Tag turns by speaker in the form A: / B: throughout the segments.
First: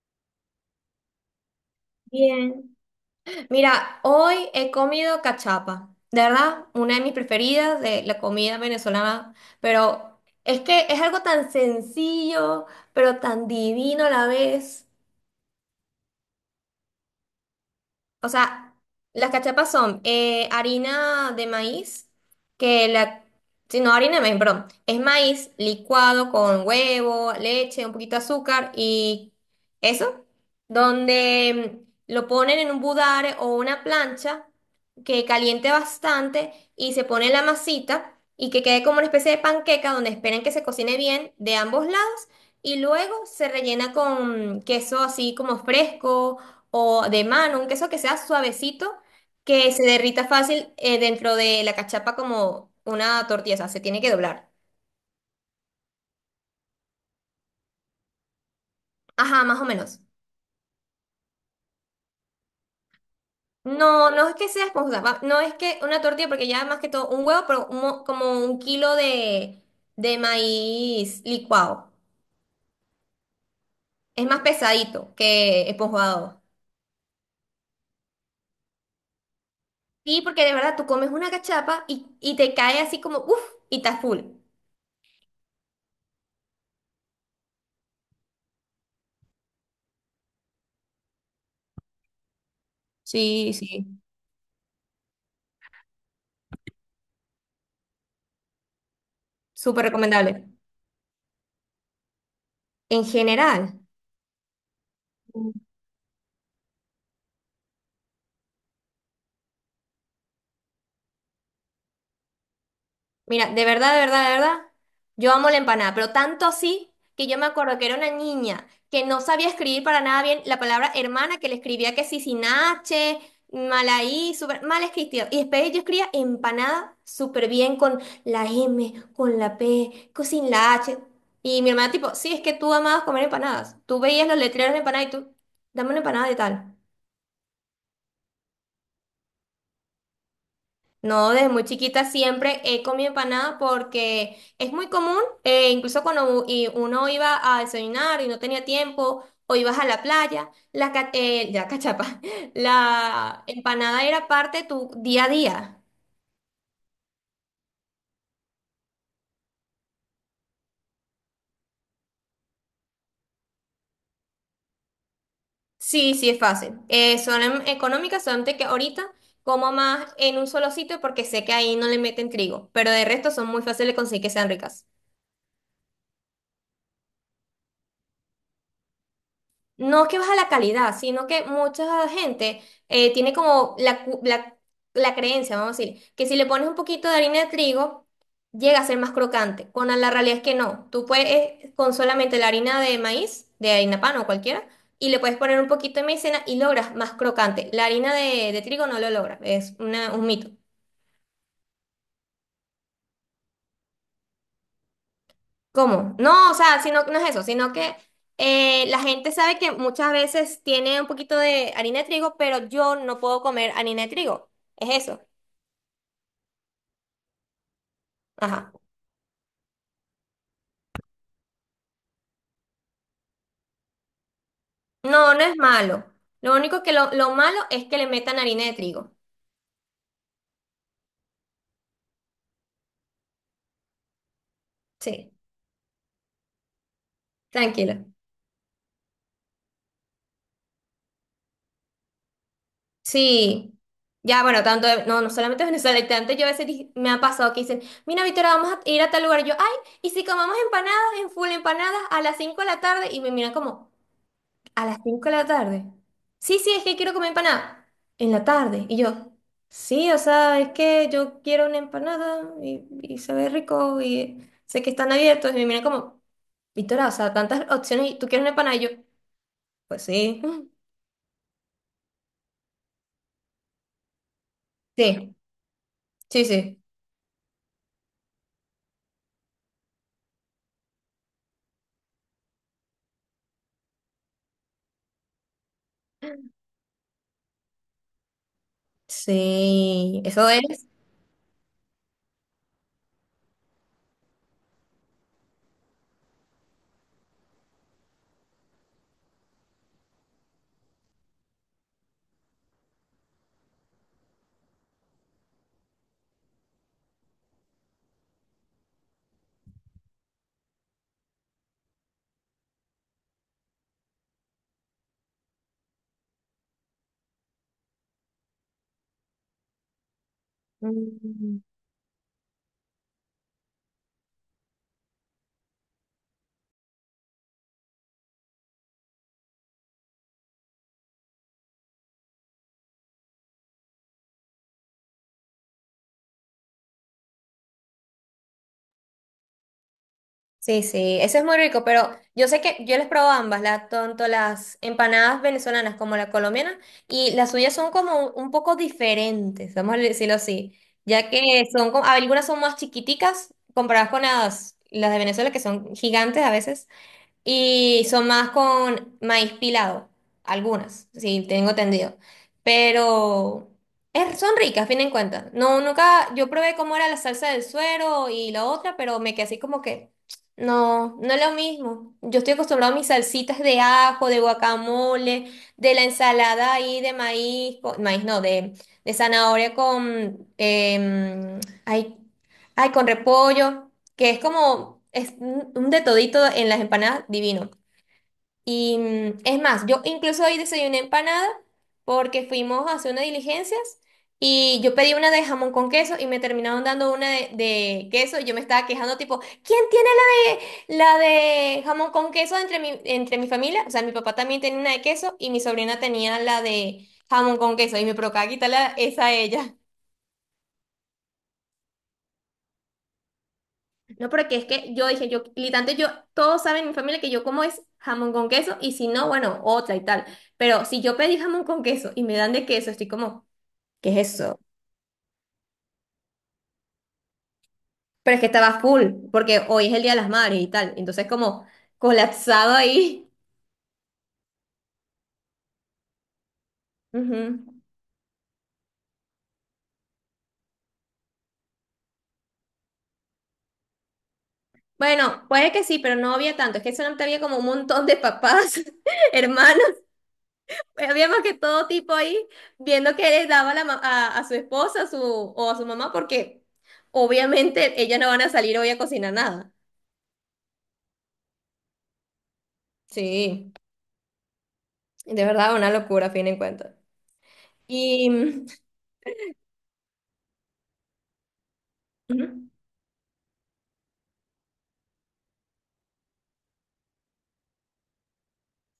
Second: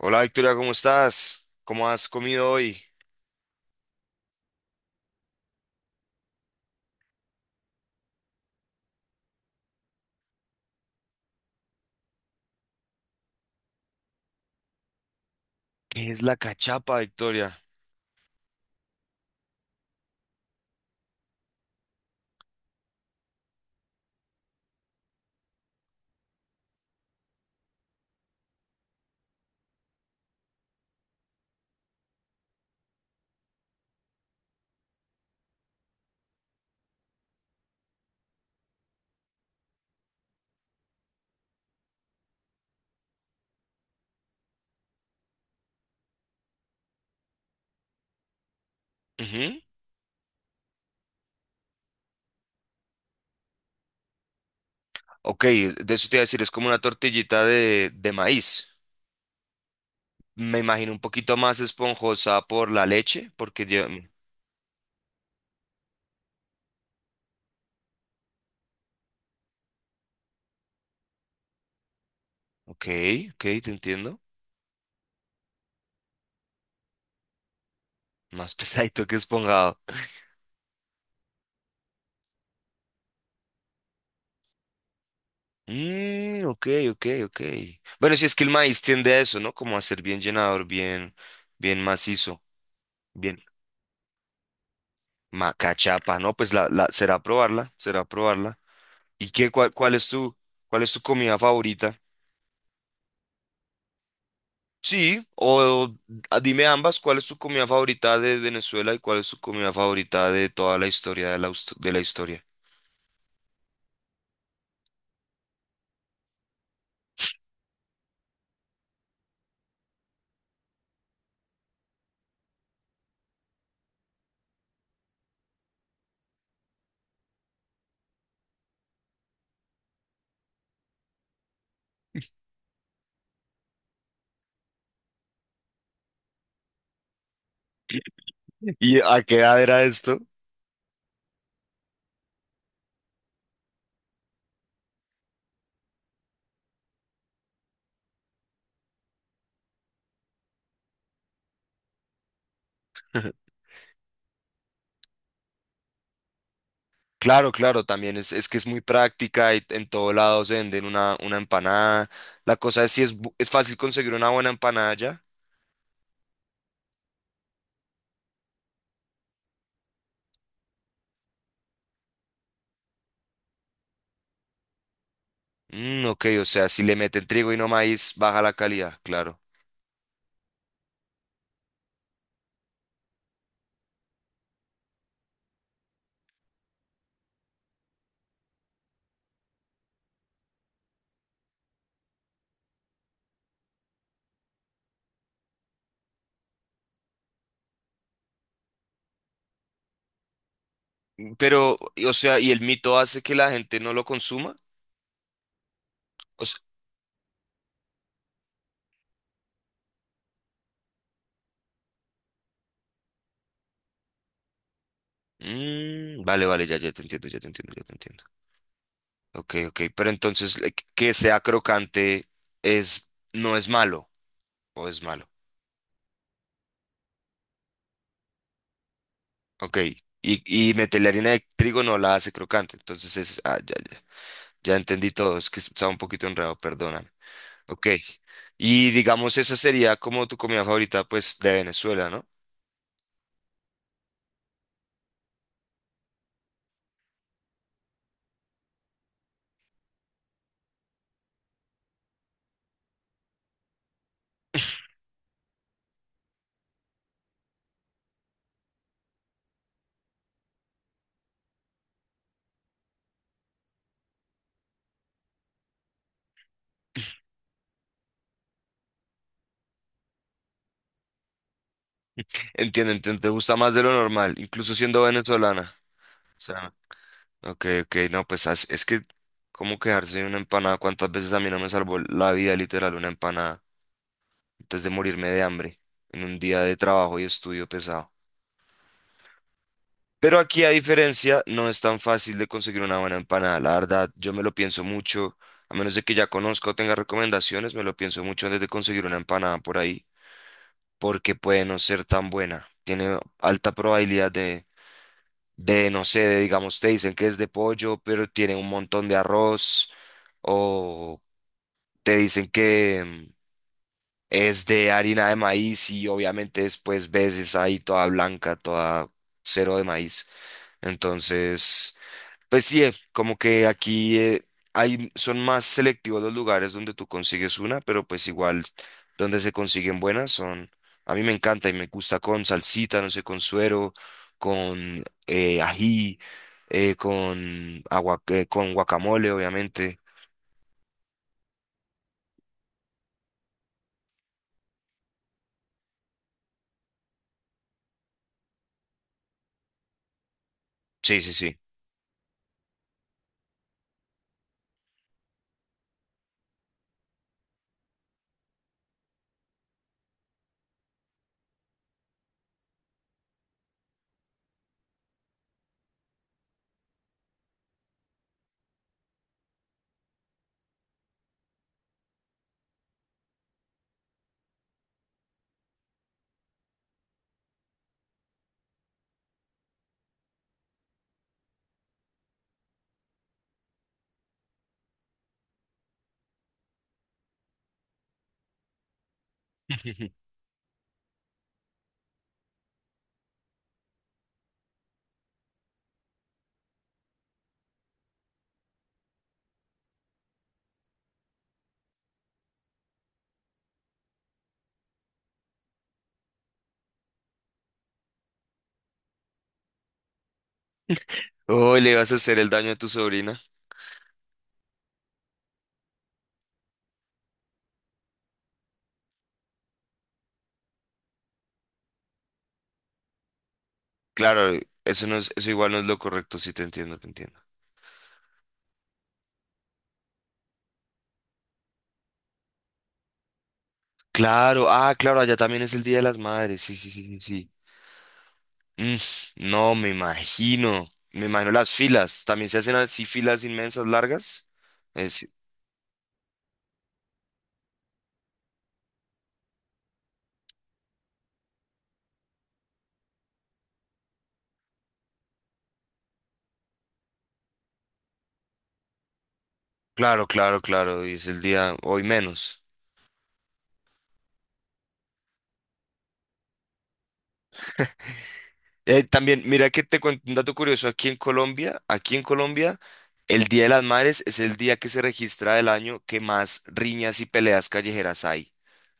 A: Hola Victoria, ¿cómo estás? ¿Cómo has comido
B: Bien.
A: hoy?
B: Mira, hoy he comido cachapa, de verdad, una de mis preferidas de la comida venezolana, pero es que es algo tan sencillo, pero tan divino a la vez.
A: ¿Qué es la cachapa, Victoria?
B: O sea, las cachapas son harina de maíz, que la... Sí, no, harina de maíz, perdón. Es maíz licuado con huevo, leche, un poquito de azúcar y eso, donde lo ponen en un budare o una plancha que caliente bastante y se pone la masita y que quede como una especie de panqueca donde esperan que se cocine bien de ambos lados y luego se rellena con queso así como fresco o de mano, un queso que sea suavecito,
A: Ujú.
B: que se derrita fácil dentro de la cachapa como una tortilla, o sea, se tiene que doblar.
A: Ok, de eso te iba a decir, es como una tortillita de maíz.
B: Ajá, más o menos.
A: Me imagino un poquito más esponjosa por la leche, porque yo...
B: No, no es que sea esponjosa, no es que una tortilla, porque ya más que todo un huevo, pero como un kilo de, maíz licuado.
A: Ok, ok, te entiendo.
B: Es más pesadito que esponjado.
A: Más pesadito que esponjado.
B: Sí, porque de verdad tú comes una cachapa y te cae así como, uff, y está full.
A: Mm, ok, ok. Bueno, si es que el maíz tiende a eso, ¿no? Como a ser bien llenador, bien, bien macizo, bien.
B: Sí, sí,
A: Cachapa, ¿no? Pues la, será probarla, será probarla. Y qué,
B: súper recomendable.
A: cuál es tu comida favorita?
B: En general.
A: Sí, o dime ambas, ¿cuál es tu comida favorita de Venezuela y cuál es tu comida favorita de toda la historia de la, de la historia?
B: Mira, de verdad, de verdad, de verdad, yo amo la empanada, pero tanto así que yo me acuerdo que era una niña que no sabía escribir para nada bien la palabra hermana, que le escribía que sí sin H, mal ahí, súper mal escrito. Y después yo escribía empanada súper bien con la M, con la P, con sin la H. Y mi hermana tipo, sí, es que tú amabas comer empanadas. Tú veías los letreros de empanada y tú, dame una empanada de tal.
A: ¿Y a qué edad era esto?
B: No, desde muy chiquita siempre he comido empanada porque es muy común, incluso cuando y uno iba a desayunar y no tenía tiempo, o ibas a la playa, la cachapa, la empanada era parte de tu día a día.
A: Claro, claro, también es que es muy práctica y en todo lado se venden una empanada. La cosa es si es, es fácil conseguir una buena empanada ya.
B: Sí, sí, es fácil. Son económicas, solamente que ahorita como más en un solo sitio porque sé que ahí no le meten trigo, pero de resto son muy fáciles de conseguir que sean ricas.
A: Mm, ok, o sea, si le meten trigo y no maíz, baja la calidad, claro.
B: No que baja la calidad, sino que mucha gente tiene como la, la creencia, vamos a decir, que si le pones un poquito de harina de trigo, llega a ser más crocante. Cuando la realidad es que no. Tú puedes con solamente la harina de maíz, de harina pan o cualquiera, y le puedes poner un poquito de maicena y logras más crocante. La harina de trigo no lo logra, es un mito.
A: Pero, o sea, ¿y el mito hace que la gente no lo consuma?
B: ¿Cómo? No, o sea, sino, no es eso, sino que la gente sabe que muchas veces tiene un poquito de harina de trigo, pero yo no puedo comer harina de trigo. Es eso.
A: Mm, vale, vale, ya, ya te entiendo, ya te entiendo, ya te entiendo.
B: Ajá.
A: Ok, ok, pero entonces que sea crocante es, no es malo, o es malo.
B: No, no es malo. Lo único que lo malo es que le metan harina de trigo.
A: Ok, y meterle harina de trigo no la hace crocante, entonces es, ah, ya, ya, ya entendí
B: Sí,
A: todo, es que estaba un poquito enredado, perdóname. Ok,
B: tranquilo.
A: y digamos esa sería como tu comida favorita, pues, de Venezuela, ¿no?
B: Sí. Ya, bueno, tanto, no, no solamente Venezuela, tanto yo a veces me ha pasado que dicen, mira, Victoria, vamos a ir a tal lugar. Y yo, ay, ¿y si comamos empanadas en full empanadas a las 5 de la tarde? Y me miran como... A las 5 de la tarde. Sí, sí, es que quiero comer empanada. En la tarde. Y yo, sí, o sea, es que yo quiero una empanada y se ve rico y sé que están abiertos. Y me miran como, Victoria, o sea, tantas opciones y tú quieres una empanada. Y yo, pues sí.
A: Entiendo, entiendo, te gusta más de lo normal, incluso siendo
B: Sí,
A: venezolana.
B: sí, sí.
A: Ok, ok, no, pues es que, ¿cómo quedarse de una empanada? ¿Cuántas veces a mí no me salvó la vida literal una empanada antes de morirme de hambre en un día de trabajo y estudio pesado?
B: Sí,
A: Pero
B: eso
A: aquí, a
B: es.
A: diferencia, no es tan fácil de conseguir una buena empanada. La verdad, yo me lo pienso mucho, a menos de que ya conozca o tenga recomendaciones, me lo pienso mucho antes de conseguir una empanada por ahí, porque puede no ser tan buena. Tiene alta probabilidad de no sé, de, digamos, te dicen que es de pollo, pero tiene un montón de arroz. O te dicen que es de harina de maíz y obviamente después ves esa ahí toda blanca, toda cero de maíz. Entonces, pues sí, como que aquí hay, son más selectivos los lugares donde tú consigues una, pero pues igual donde se consiguen buenas son, a mí me encanta y me gusta con salsita, no sé, con suero, con ají, con agua, con guacamole, obviamente.
B: Sí, sí, ese es muy rico, pero yo sé que yo les probo ambas, la, tanto las empanadas venezolanas como la colombiana, y las suyas son como un poco diferentes, vamos a decirlo así,
A: Sí,
B: ya
A: sí, sí.
B: que son como, algunas son más chiquiticas comparadas con las de Venezuela, que son gigantes a veces. Y son más con maíz pilado, algunas, sí, tengo entendido. Pero son ricas, a fin de cuentas. No, nunca, yo probé cómo era la salsa del suero y la otra, pero me quedé así como que, no, no es lo mismo. Yo estoy acostumbrado a mis salsitas de ajo, de guacamole, de la ensalada ahí de maíz, maíz no, de, zanahoria con, ay, ay, con repollo que es como es un de todito en las empanadas divino. Y es más, yo incluso hoy desayuné empanada porque fuimos a hacer unas diligencias y yo pedí una de jamón con queso y me terminaron dando una de queso y yo me estaba quejando tipo, ¿quién tiene la de jamón con queso entre mi familia? O sea, mi papá también tenía una de queso y mi sobrina tenía la de jamón con queso y me provocaba quitarla esa a ella.
A: Oh, le vas a hacer el daño a tu sobrina.
B: No, porque es que yo dije, yo, literalmente yo, todos saben en mi familia que yo como es jamón con queso y si no, bueno, otra y tal. Pero si yo pedí jamón con queso y me dan de queso, estoy como, ¿qué es
A: Claro,
B: eso?
A: eso no es, eso igual no es lo correcto, sí te entiendo, te entiendo.
B: Pero es que estaba full, porque hoy es el Día de las Madres y tal. Entonces como colapsado ahí.
A: Claro, ah, claro, allá también es el Día de las Madres, sí, sí, sí, sí. Sí.
B: Ujú.
A: Mm, no, me imagino las filas, también se hacen así filas inmensas, largas. Es,
B: Bueno, puede que sí, pero no había tanto. Es que solamente había como un montón de papás, hermanos. Habíamos que todo tipo ahí viendo que les daba la a su esposa su, o a su mamá, porque obviamente ellas no van a salir hoy a cocinar nada.
A: claro, claro, claro, y es el día hoy menos.
B: Sí, de verdad, una locura, a fin de cuentas. Y.
A: También, mira que te cuento un dato curioso, aquí en
B: Ujú.
A: Colombia, el Día de las Madres es el día que se registra del año que más riñas y peleas callejeras hay.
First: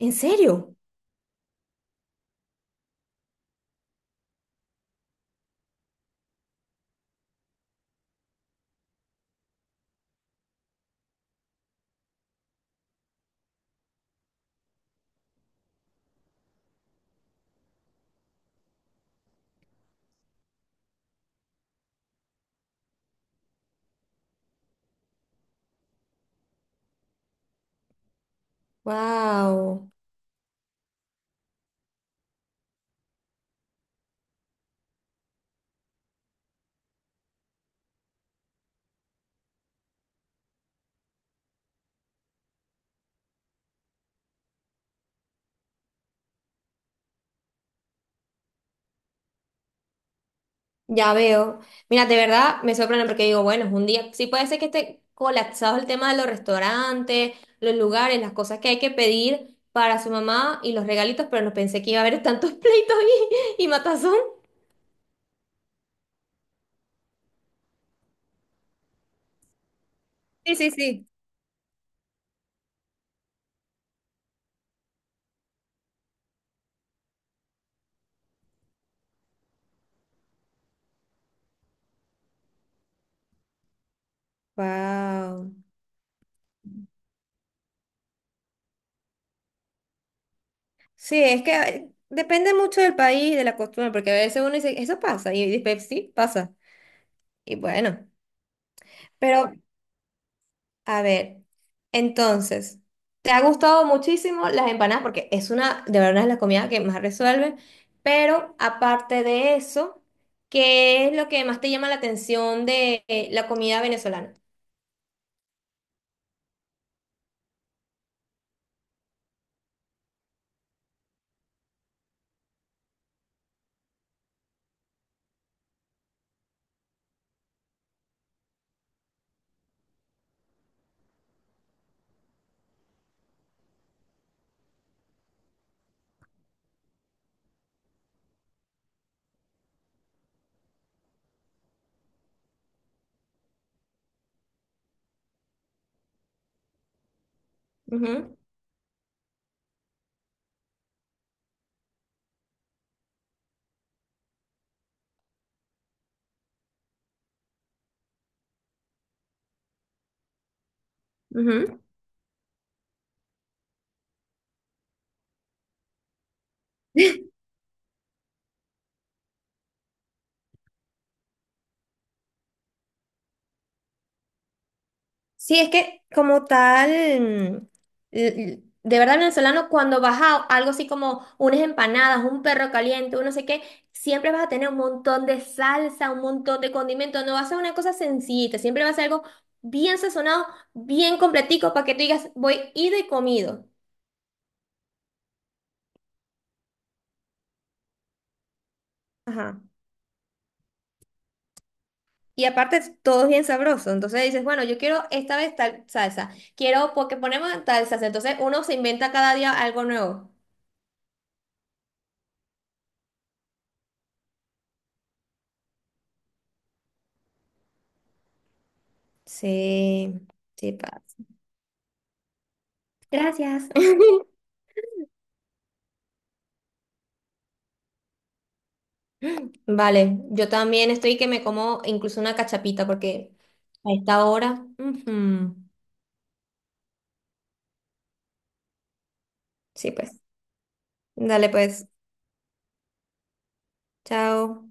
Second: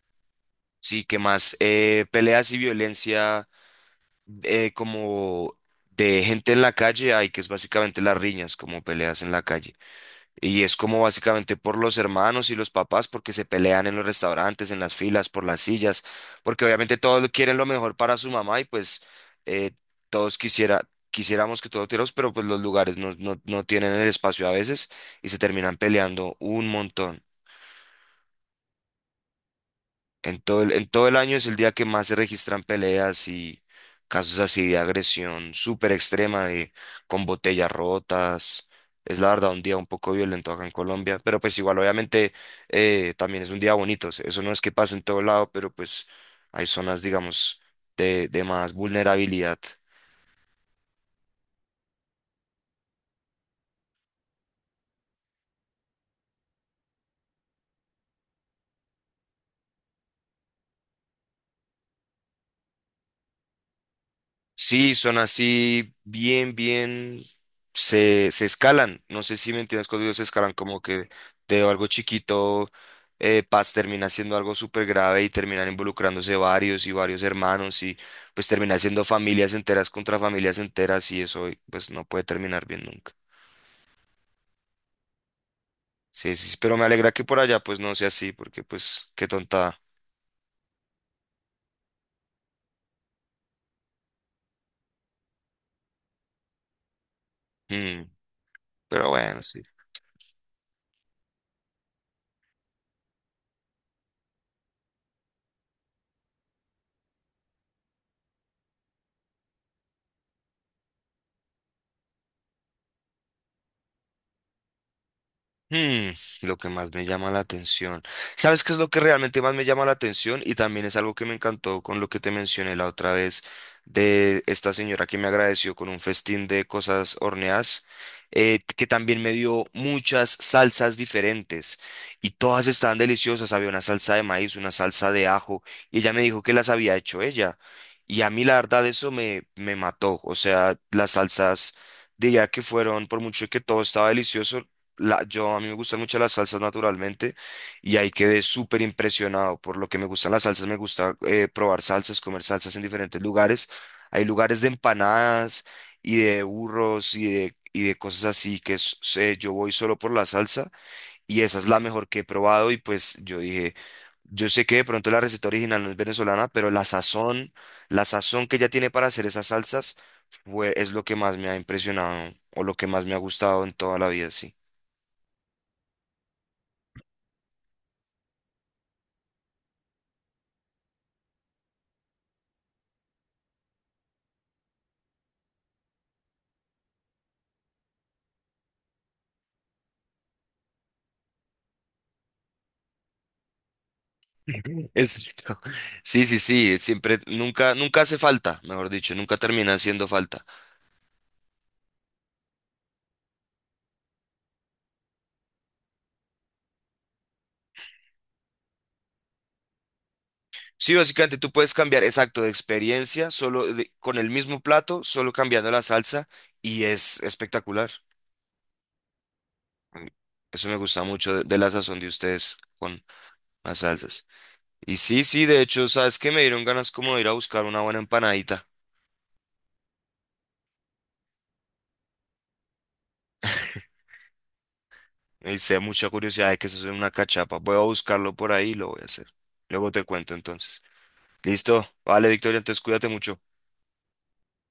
B: ¿En serio?
A: Sí, ¿qué más? Peleas y violencia como de gente en la calle hay, que es básicamente las riñas, como peleas en la calle. Y es como básicamente por los hermanos y los papás, porque se pelean en los restaurantes, en las filas, por las sillas, porque obviamente todos quieren lo mejor para su mamá y pues eh, todos quisiera, quisiéramos que todos tuviéramos, pero pues los lugares no tienen el espacio a veces y se terminan peleando un montón.
B: ¡Wow!
A: En todo en todo el año es el día que más se registran peleas y casos así de agresión súper extrema, de, con botellas rotas. Es la verdad un día un poco violento acá en Colombia, pero pues igual obviamente también es un día bonito. O sea, eso no es que pase en todo lado, pero pues hay zonas, digamos, de más vulnerabilidad.
B: Ya veo. Mira, de verdad me sorprende porque digo, bueno, es un día. Sí, puede ser que esté colapsado el tema de los restaurantes, los lugares, las cosas que hay que pedir para su mamá y los regalitos, pero no pensé que iba a haber tantos pleitos y matazón.
A: Sí, son así bien, bien, se escalan. No sé si me entiendes cuando digo se escalan,
B: Sí, sí,
A: como
B: sí.
A: que de algo chiquito, Paz termina siendo algo súper grave y terminan involucrándose varios y varios hermanos y pues termina siendo familias enteras contra familias enteras y eso pues no puede terminar bien nunca.
B: Wow.
A: Sí, sí, sí, pero me alegra que por allá pues no sea así, porque pues qué tontada.
B: Sí, es que depende mucho del país, de la costumbre, porque a veces uno dice, eso pasa, y después sí, pasa. Y
A: Mm,
B: bueno,
A: pero bueno,
B: pero
A: sí.
B: a ver, entonces, ¿te ha gustado muchísimo las empanadas? Porque es una, de verdad, es la comida que más resuelve, pero aparte de eso, ¿qué es lo que más te llama la atención de la comida venezolana?
A: Hmm, lo que más me llama la atención. ¿Sabes qué es lo que realmente más me llama la atención? Y también es algo que me encantó con lo que te mencioné la otra vez de esta señora que me agradeció con un festín de cosas horneadas, que también me dio muchas salsas diferentes y todas estaban deliciosas. Había una salsa de maíz, una salsa de ajo y ella me dijo que las había hecho ella. Y a mí la verdad eso me, me mató. O sea, las salsas... Diría que fueron, por mucho que todo estaba delicioso, yo a mí me gustan mucho las salsas naturalmente y ahí
B: Ujú,
A: quedé súper impresionado por lo que me gustan las salsas. Me gusta probar salsas, comer salsas en diferentes lugares. Hay lugares de empanadas y de burros y de cosas así que sé, yo voy solo por la salsa y esa es la
B: ujú.
A: mejor que he probado y pues yo dije... Yo sé que de pronto la receta original no es venezolana, pero la sazón que ella tiene para hacer esas salsas es lo que más me ha impresionado o lo que más me ha gustado en toda la vida, sí.
B: Sí, es que como tal, mm, de verdad venezolano, cuando vas a algo así como unas empanadas, un perro caliente, un no sé qué, siempre vas a tener un montón de salsa, un montón de condimentos, no va a ser una cosa sencillita, siempre va a ser algo bien sazonado, bien completico, para que tú digas, voy ido y comido.
A: Exacto. Sí, sí, sí, siempre, nunca, nunca hace falta, mejor dicho, nunca
B: Ajá.
A: termina haciendo falta.
B: Y aparte todo es bien sabroso, entonces dices, bueno, yo quiero esta vez tal salsa, quiero porque ponemos tal salsa, entonces uno se inventa cada día algo nuevo.
A: Sí, básicamente tú puedes cambiar, exacto, de experiencia, solo con el mismo plato, solo cambiando la salsa y es espectacular. Mm,
B: Sí,
A: eso
B: sí,
A: me
B: pa.
A: gusta mucho de la sazón de ustedes con
B: Gracias.
A: las salsas. Y sí, sí, de hecho, sabes que me dieron ganas como de ir a buscar una buena empanadita.
B: Vale, yo también estoy que me como incluso una cachapita porque a esta hora. Ujú.
A: Y sé mucha curiosidad de que eso es una cachapa. Voy a buscarlo por ahí y lo voy a hacer. Luego
B: Sí,
A: te
B: pues.
A: cuento entonces.
B: Dale,
A: Listo.
B: pues.
A: Vale, Victoria, entonces cuídate mucho.
B: Chao.